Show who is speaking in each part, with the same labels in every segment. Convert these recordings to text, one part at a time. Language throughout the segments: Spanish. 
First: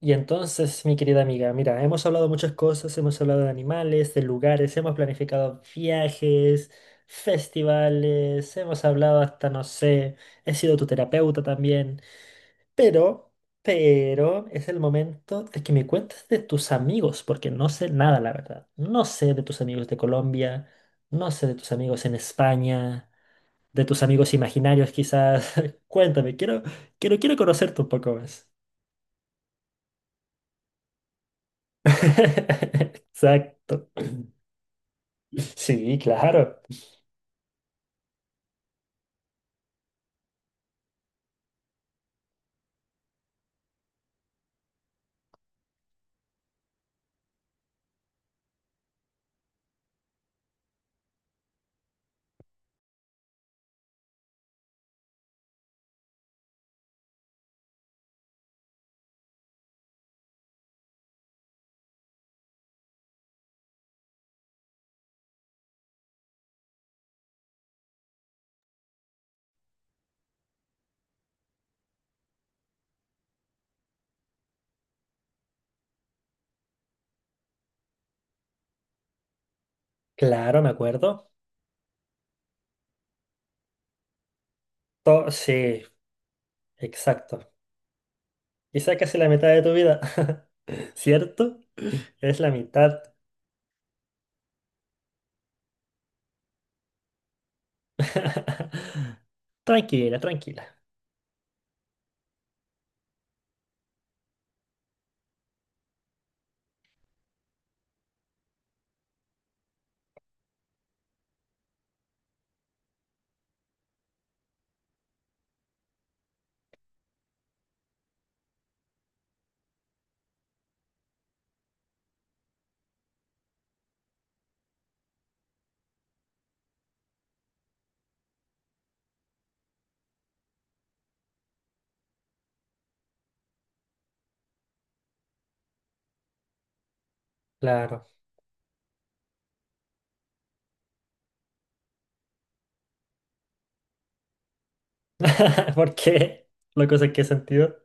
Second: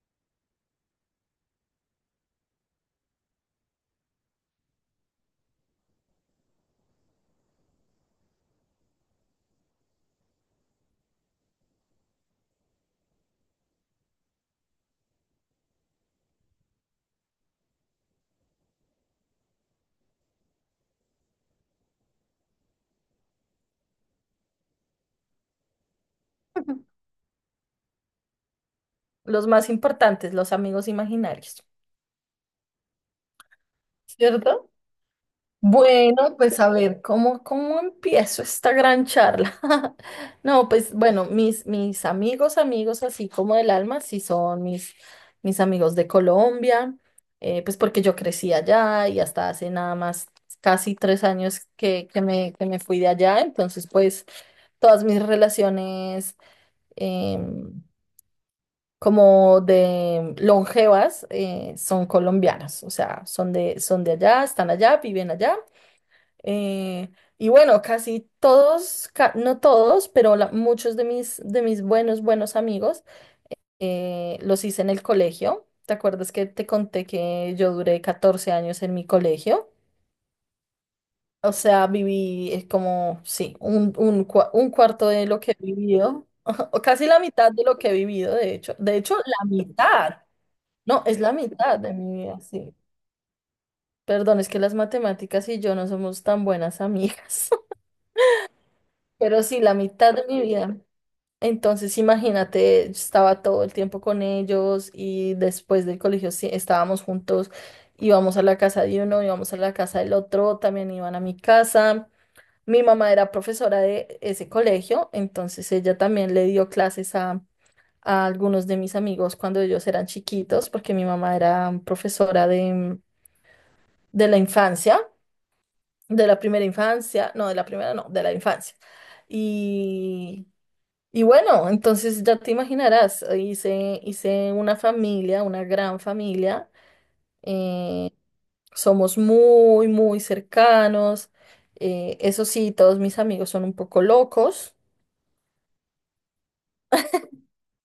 Speaker 1: Y entonces, mi querida amiga, mira, hemos hablado muchas cosas, hemos hablado de animales, de lugares, hemos planificado viajes, festivales, hemos hablado hasta, no sé, he sido tu terapeuta también, pero, pero es el momento de que me cuentes de tus amigos, porque no sé nada, la verdad. No sé de tus amigos de Colombia, no sé de tus amigos en España, de tus amigos imaginarios quizás. Cuéntame, quiero conocerte un poco más.
Speaker 2: Los más importantes, los amigos imaginarios,
Speaker 1: Exacto.
Speaker 2: ¿cierto?
Speaker 1: Sí,
Speaker 2: Bueno,
Speaker 1: claro,
Speaker 2: pues a ver, ¿cómo empiezo esta gran charla? No, pues bueno, mis amigos, amigos así como del alma, sí son mis amigos de Colombia, pues porque yo crecí allá y hasta hace nada más casi 3 años que me fui de allá, entonces pues todas mis relaciones em, como de longevas son colombianas, o sea, son son de allá, están allá, viven allá. eh, y bueno, casi todos, no todos, pero muchos de de mis buenos, buenos amigos los hice en el colegio. ¿Te acuerdas que te conté que yo duré 14 años en mi colegio?
Speaker 1: claro, me acuerdo.
Speaker 2: O sea, viví como, sí, un cuarto de lo que he
Speaker 1: Sí,
Speaker 2: vivido, o casi la
Speaker 1: exacto.
Speaker 2: mitad de lo que he vivido, de hecho.
Speaker 1: Y quizá
Speaker 2: De hecho,
Speaker 1: casi la
Speaker 2: la
Speaker 1: mitad de tu vida,
Speaker 2: mitad. No, es la
Speaker 1: ¿cierto?
Speaker 2: mitad de mi
Speaker 1: Es
Speaker 2: vida,
Speaker 1: la
Speaker 2: sí.
Speaker 1: mitad.
Speaker 2: Perdón, es que las matemáticas y yo no somos tan buenas amigas, pero sí, la mitad
Speaker 1: Tranquila,
Speaker 2: de mi vida.
Speaker 1: tranquila.
Speaker 2: Entonces, imagínate, estaba todo el tiempo con ellos y después del colegio sí, estábamos juntos, íbamos a la casa de uno, íbamos a la casa del otro, también iban a mi casa. Mi mamá era profesora de ese colegio, entonces ella también le dio clases a algunos de mis amigos cuando ellos eran chiquitos, porque mi mamá era profesora de la infancia, de la primera infancia, no, de la primera no, de la infancia. Y, y bueno, entonces ya te imaginarás, hice una familia, una gran familia,
Speaker 1: Claro.
Speaker 2: eh, somos muy, muy cercanos, eso sí, todos mis amigos son un poco locos,
Speaker 1: ¿Por qué? ¿Locos en qué sentido?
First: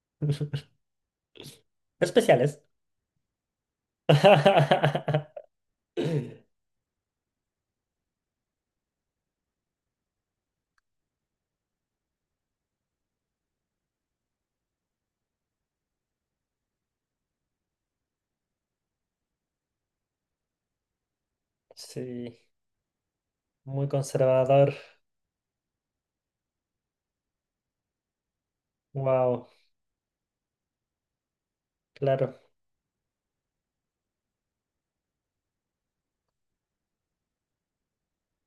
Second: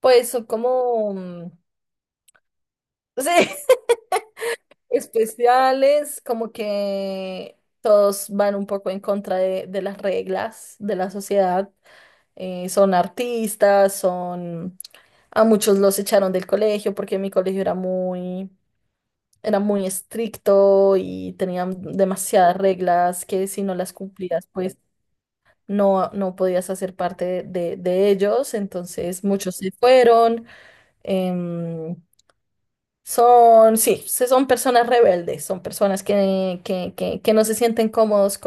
Speaker 2: pues son como,
Speaker 1: Especiales.
Speaker 2: sí, especiales, como que todos van un poco en contra de las reglas de la sociedad. Son artistas, son... A muchos los echaron del colegio porque mi colegio era muy estricto y tenían
Speaker 1: Sí,
Speaker 2: demasiadas reglas que si no
Speaker 1: muy
Speaker 2: las cumplías,
Speaker 1: conservador.
Speaker 2: pues no, no podías hacer parte de ellos. Entonces
Speaker 1: Wow,
Speaker 2: muchos se fueron. em,
Speaker 1: claro.
Speaker 2: Son, sí, son personas rebeldes, son personas que no se sienten cómodos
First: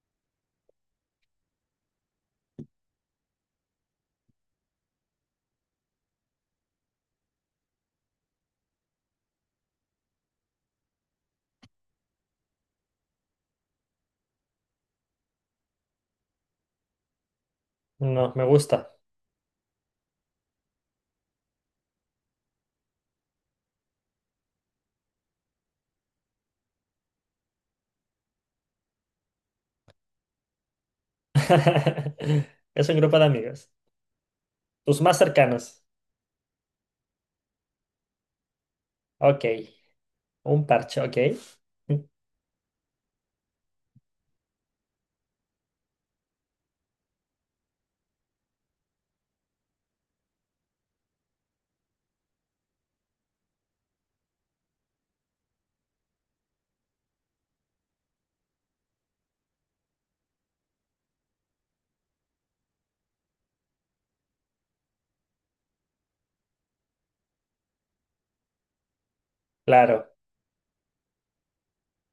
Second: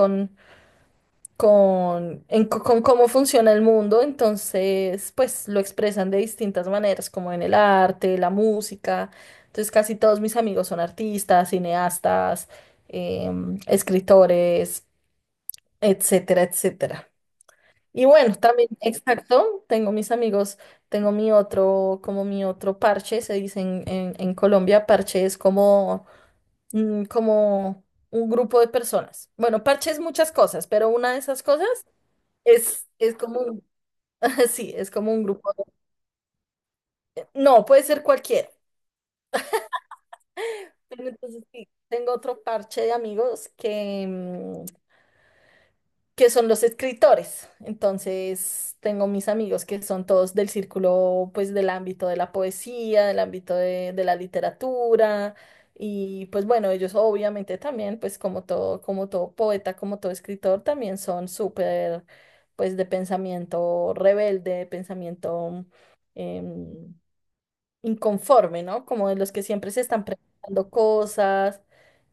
Speaker 2: con cómo funciona el mundo, entonces pues lo expresan de distintas maneras, como en el arte, la música. Entonces casi todos mis amigos son artistas, cineastas, escritores, etcétera, etcétera. Y
Speaker 1: No,
Speaker 2: bueno,
Speaker 1: me
Speaker 2: también,
Speaker 1: gusta.
Speaker 2: exacto, tengo mis amigos, tengo mi otro, como mi otro parche, se dice en Colombia, parche es como, como un grupo de personas. Bueno, parche es muchas cosas, pero una de esas cosas
Speaker 1: Es un
Speaker 2: es
Speaker 1: grupo de
Speaker 2: como un,
Speaker 1: amigos.
Speaker 2: sí, es
Speaker 1: Tus
Speaker 2: como
Speaker 1: más
Speaker 2: un grupo de-
Speaker 1: cercanos.
Speaker 2: no, puede ser cualquiera.
Speaker 1: Ok. Un parche,
Speaker 2: Pero
Speaker 1: ok.
Speaker 2: entonces sí,
Speaker 1: Mm,
Speaker 2: tengo otro parche de amigos que, que son los escritores. Entonces tengo mis amigos que son todos del círculo, pues del ámbito de la poesía, del ámbito de la literatura. Y pues bueno, ellos obviamente también, pues como todo poeta, como todo escritor, también son súper, pues de pensamiento rebelde, de pensamiento... em, Inconforme, ¿no? Como de los que siempre se están
Speaker 1: claro.
Speaker 2: preguntando cosas,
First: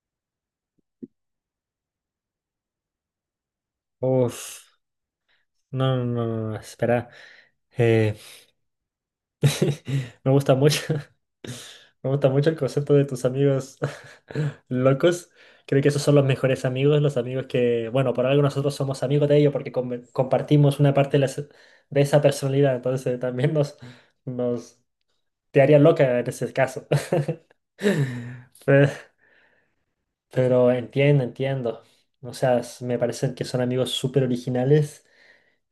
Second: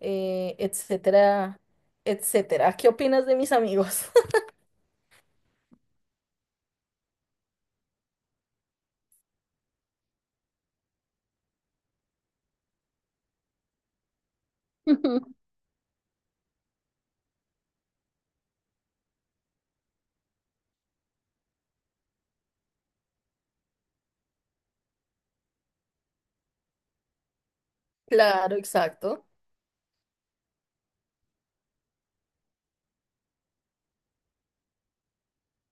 Speaker 2: etcétera, etcétera. ¿Qué opinas de mis amigos?
Speaker 1: Uf, no, no, no, no, no, espera. Eh, me gusta mucho. Me gusta mucho el concepto de tus amigos
Speaker 2: Ujú.
Speaker 1: locos. Creo que esos son los mejores amigos, los amigos que, bueno, por algo nosotros somos amigos de ellos porque compartimos una parte de, de esa personalidad, entonces también nos te haría loca en ese caso.
Speaker 2: Claro,
Speaker 1: Pero-
Speaker 2: exacto.
Speaker 1: Pero entiendo, entiendo. O sea, me parecen que son amigos súper originales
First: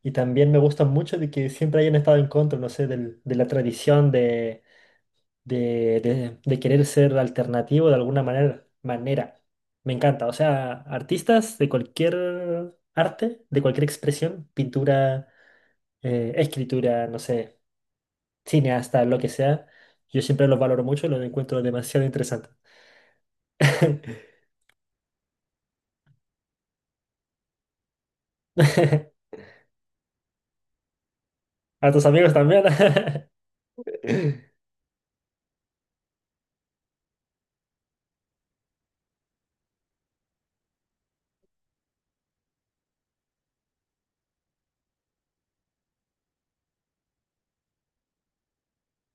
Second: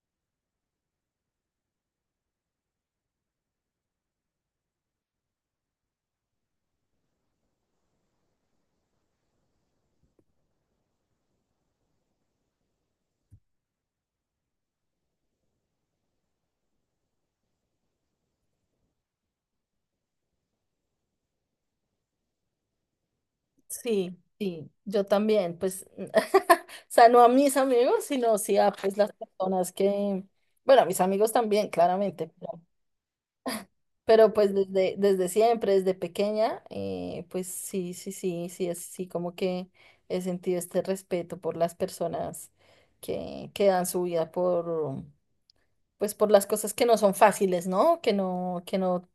Speaker 1: y también me gustan mucho de que siempre hayan estado en contra, no sé, de la tradición de, de querer ser alternativo de alguna manera. Me encanta. O sea, artistas de cualquier arte, de cualquier expresión, pintura, escritura, no sé, cineasta, lo que sea, yo siempre los valoro mucho y los encuentro demasiado interesantes.
Speaker 2: Sí, sí, yo también, pues, o sea, no a mis amigos, sino sí a pues las personas que, bueno, a mis amigos también,
Speaker 1: A tus
Speaker 2: claramente.
Speaker 1: amigos también.
Speaker 2: Pero pues desde, desde siempre, desde pequeña, pues sí, sí, sí, sí, es sí, como que he sentido este respeto por las personas que dan su vida por, pues por las cosas que no son fáciles, ¿no?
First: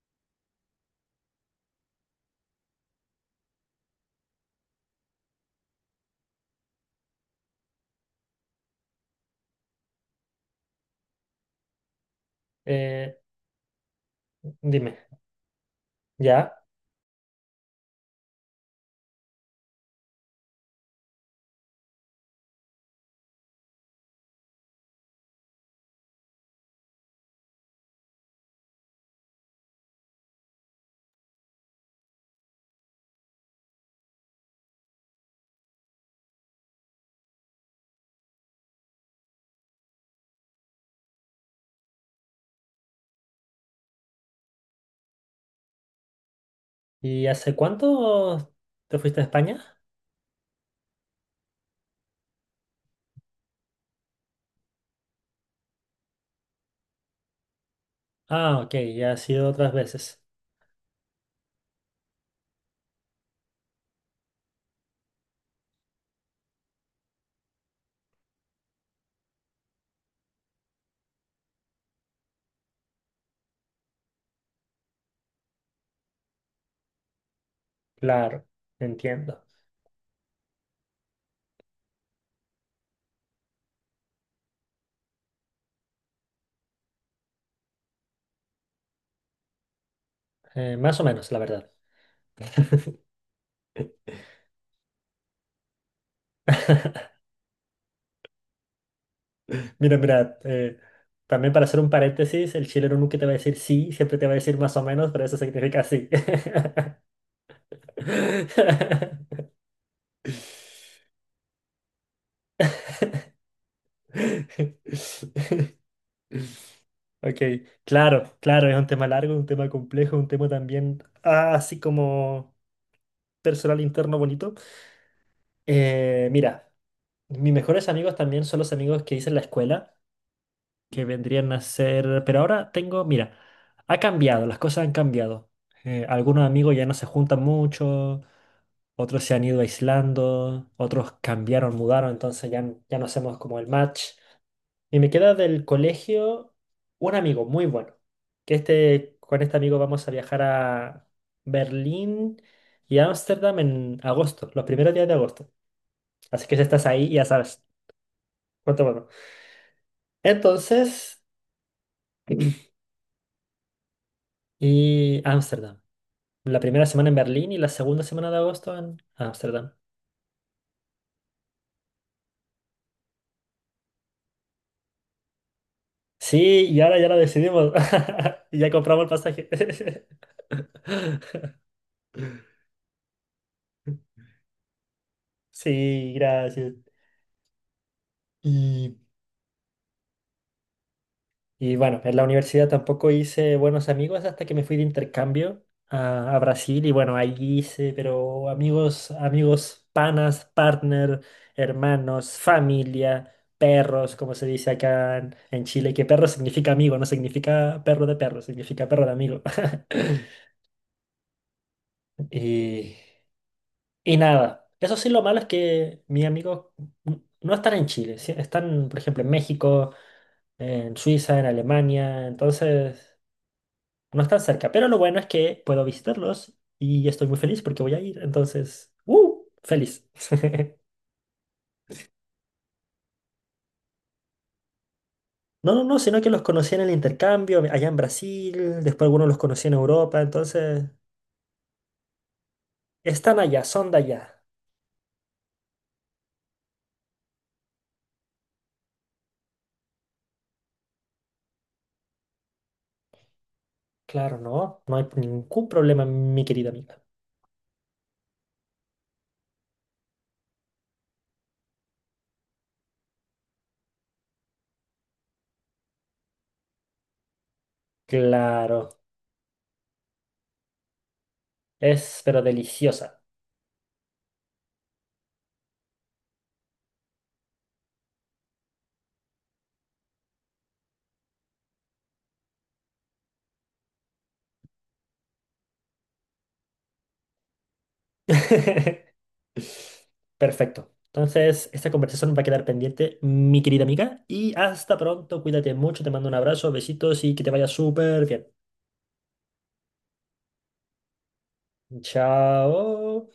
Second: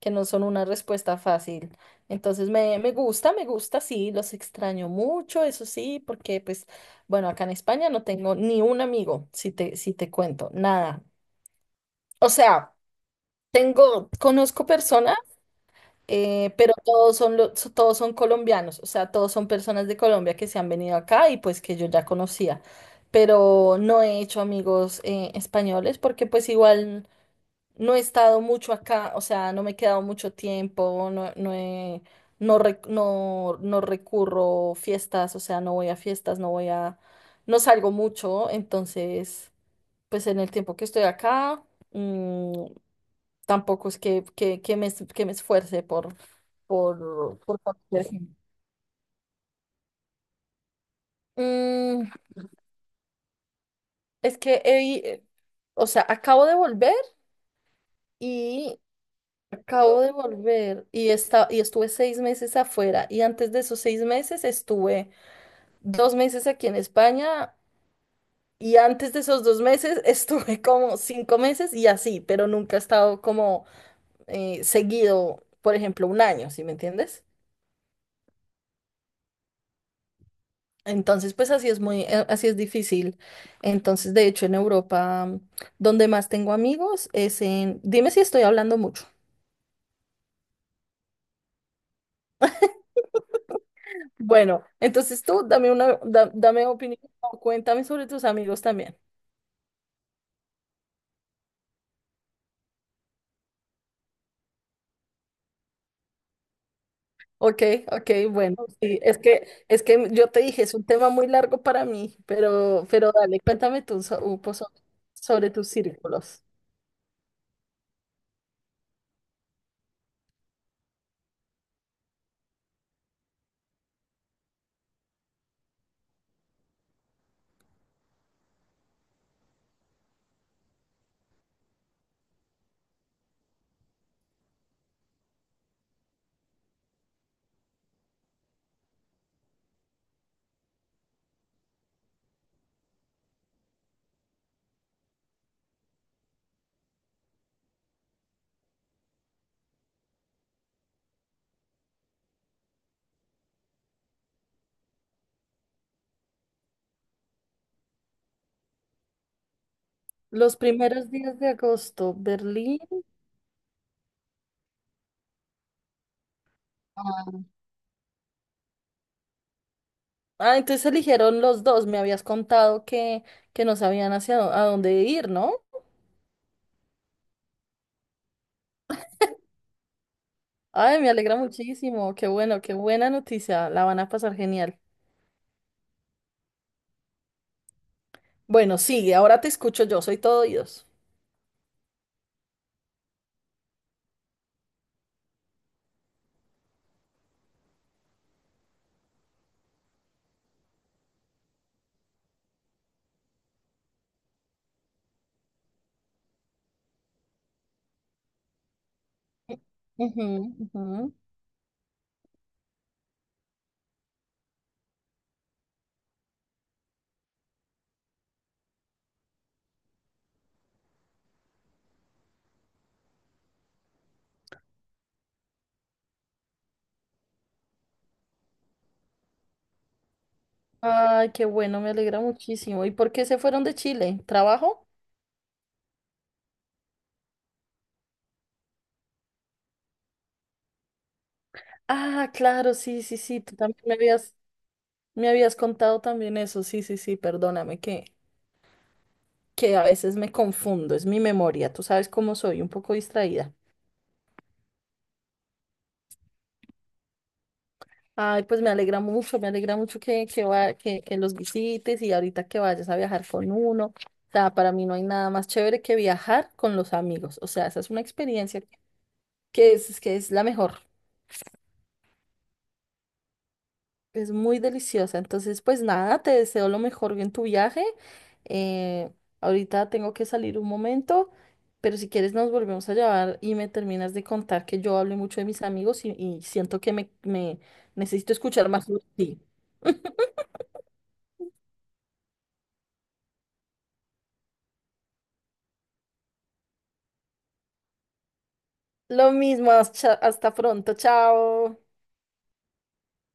Speaker 2: Que no son una respuesta fácil. Entonces me gusta, sí, los extraño mucho, eso sí, porque pues, bueno, acá en España no tengo ni un amigo, si si te cuento, nada. O sea,
Speaker 1: Eh,
Speaker 2: tengo, conozco
Speaker 1: dime,
Speaker 2: personas.
Speaker 1: ¿ya?
Speaker 2: Pero todos son, todos son colombianos, o sea, todos son personas de Colombia que se han venido acá y pues que yo ya conocía, pero no he hecho amigos españoles porque pues igual no he estado mucho acá, o sea, no me he quedado mucho tiempo, no, no he- no, no, no recurro fiestas, o sea, no voy a fiestas, no voy a, no salgo mucho, entonces, pues en el tiempo que estoy acá, mm, tampoco es que me, que me esfuerce
Speaker 1: ¿Y
Speaker 2: por
Speaker 1: hace
Speaker 2: conocer gente.
Speaker 1: cuánto te fuiste a España?
Speaker 2: Mm, es que, he eh, o sea, acabo de volver
Speaker 1: Ah, ok,
Speaker 2: y
Speaker 1: ya has ido otras veces.
Speaker 2: y estuve 6 meses afuera y antes de esos 6 meses estuve 2 meses aquí en España y antes de esos 2 meses estuve como 5 meses y así, pero nunca he estado como seguido, por ejemplo, un año, ¿sí me entiendes?
Speaker 1: Claro, entiendo.
Speaker 2: Entonces, pues así es muy, así es difícil. Entonces, de hecho, en Europa, donde más tengo amigos es en, dime si estoy hablando mucho.
Speaker 1: Más o menos, la verdad.
Speaker 2: Bueno, entonces tú dame una, dame opinión, o cuéntame sobre tus amigos también.
Speaker 1: Mira, mira, también para hacer un paréntesis, el chileno nunca te va a decir sí, siempre te va a decir más o menos, pero eso significa sí.
Speaker 2: Ok, ok, bueno, sí, es que yo te dije, es un tema muy largo para mí, pero dale, cuéntame tú un poco sobre, sobre tus círculos.
Speaker 1: Ok, claro, claro, es un tema largo, un tema complejo, un tema también, así como personal interno bonito. Mira, mis mejores amigos también son los amigos que hice en la escuela, que vendrían a ser... Pero ahora tengo, mira, ha cambiado, las cosas han cambiado. Algunos amigos ya no se juntan mucho, otros se han ido aislando, otros cambiaron, mudaron, entonces ya, ya no hacemos como el match. Y me queda del colegio un amigo muy bueno, que este, con este amigo vamos a viajar a Berlín y Ámsterdam en agosto, los primeros días de agosto. Así que si estás ahí, ya sabes. Cuatro cuatro.
Speaker 2: Los primeros
Speaker 1: Entonces,
Speaker 2: días de agosto, Berlín.
Speaker 1: y Ámsterdam. La primera semana en Berlín y la segunda semana de agosto en Ámsterdam.
Speaker 2: Ah, entonces eligieron los dos. Me habías contado que no sabían hacia a dónde ir, ¿no?
Speaker 1: Sí, y ahora ya lo decidimos. Y ya compramos el pasaje.
Speaker 2: Ay, me alegra muchísimo. Qué bueno, qué buena noticia. La van a pasar genial.
Speaker 1: Sí, gracias.
Speaker 2: Bueno,
Speaker 1: Y
Speaker 2: sigue, ahora te escucho yo, soy todo oídos.
Speaker 1: Y bueno, en la universidad tampoco hice buenos amigos hasta que me fui de intercambio a Brasil y bueno, ahí hice, pero amigos, amigos, panas, partner, hermanos, familia, perros, como se dice acá en Chile, que perro significa amigo, no significa perro de perro, significa perro de amigo.
Speaker 2: Ujú, ujú.
Speaker 1: Y, y nada, eso sí lo malo es que mis amigos no están en Chile, sí, están, por ejemplo, en México, en Suiza, en Alemania, entonces... No están cerca, pero lo bueno es que puedo visitarlos y estoy muy feliz porque voy a ir. Entonces, ¡uh! Feliz.
Speaker 2: Ay, qué bueno, me alegra muchísimo. ¿Y por qué se fueron de Chile? ¿Trabajo?
Speaker 1: No, no, no, sino que los conocí en el intercambio allá en Brasil, después algunos los conocí en Europa, entonces
Speaker 2: Ah, claro, sí, sí,
Speaker 1: están
Speaker 2: sí. Tú
Speaker 1: allá,
Speaker 2: también
Speaker 1: son de allá.
Speaker 2: me habías contado también eso. Sí, sí, sí, perdóname que a veces me confundo. Es mi memoria. Tú sabes cómo soy, un poco distraída.
Speaker 1: Claro, no, no hay ningún problema, mi querida amiga.
Speaker 2: Ay, pues me alegra mucho que, que los visites y ahorita que vayas a viajar con uno. O sea, para mí no hay nada más chévere que viajar con los amigos. O sea, esa es una experiencia
Speaker 1: Claro,
Speaker 2: que es la mejor.
Speaker 1: es pero deliciosa.
Speaker 2: Es muy deliciosa. Entonces, pues nada, te deseo lo mejor en tu viaje. Eh, Ahorita tengo que salir un momento, pero si quieres nos volvemos a llevar y me terminas de contar que yo hablé mucho de mis amigos y siento que me necesito escuchar más sobre ti.
Speaker 1: Perfecto. Entonces, esta conversación va a quedar pendiente, mi querida amiga, y hasta pronto, cuídate mucho, te mando un abrazo, besitos y que te vaya súper bien.
Speaker 2: Lo mismo, hasta hasta pronto, chao.
Speaker 1: Chao.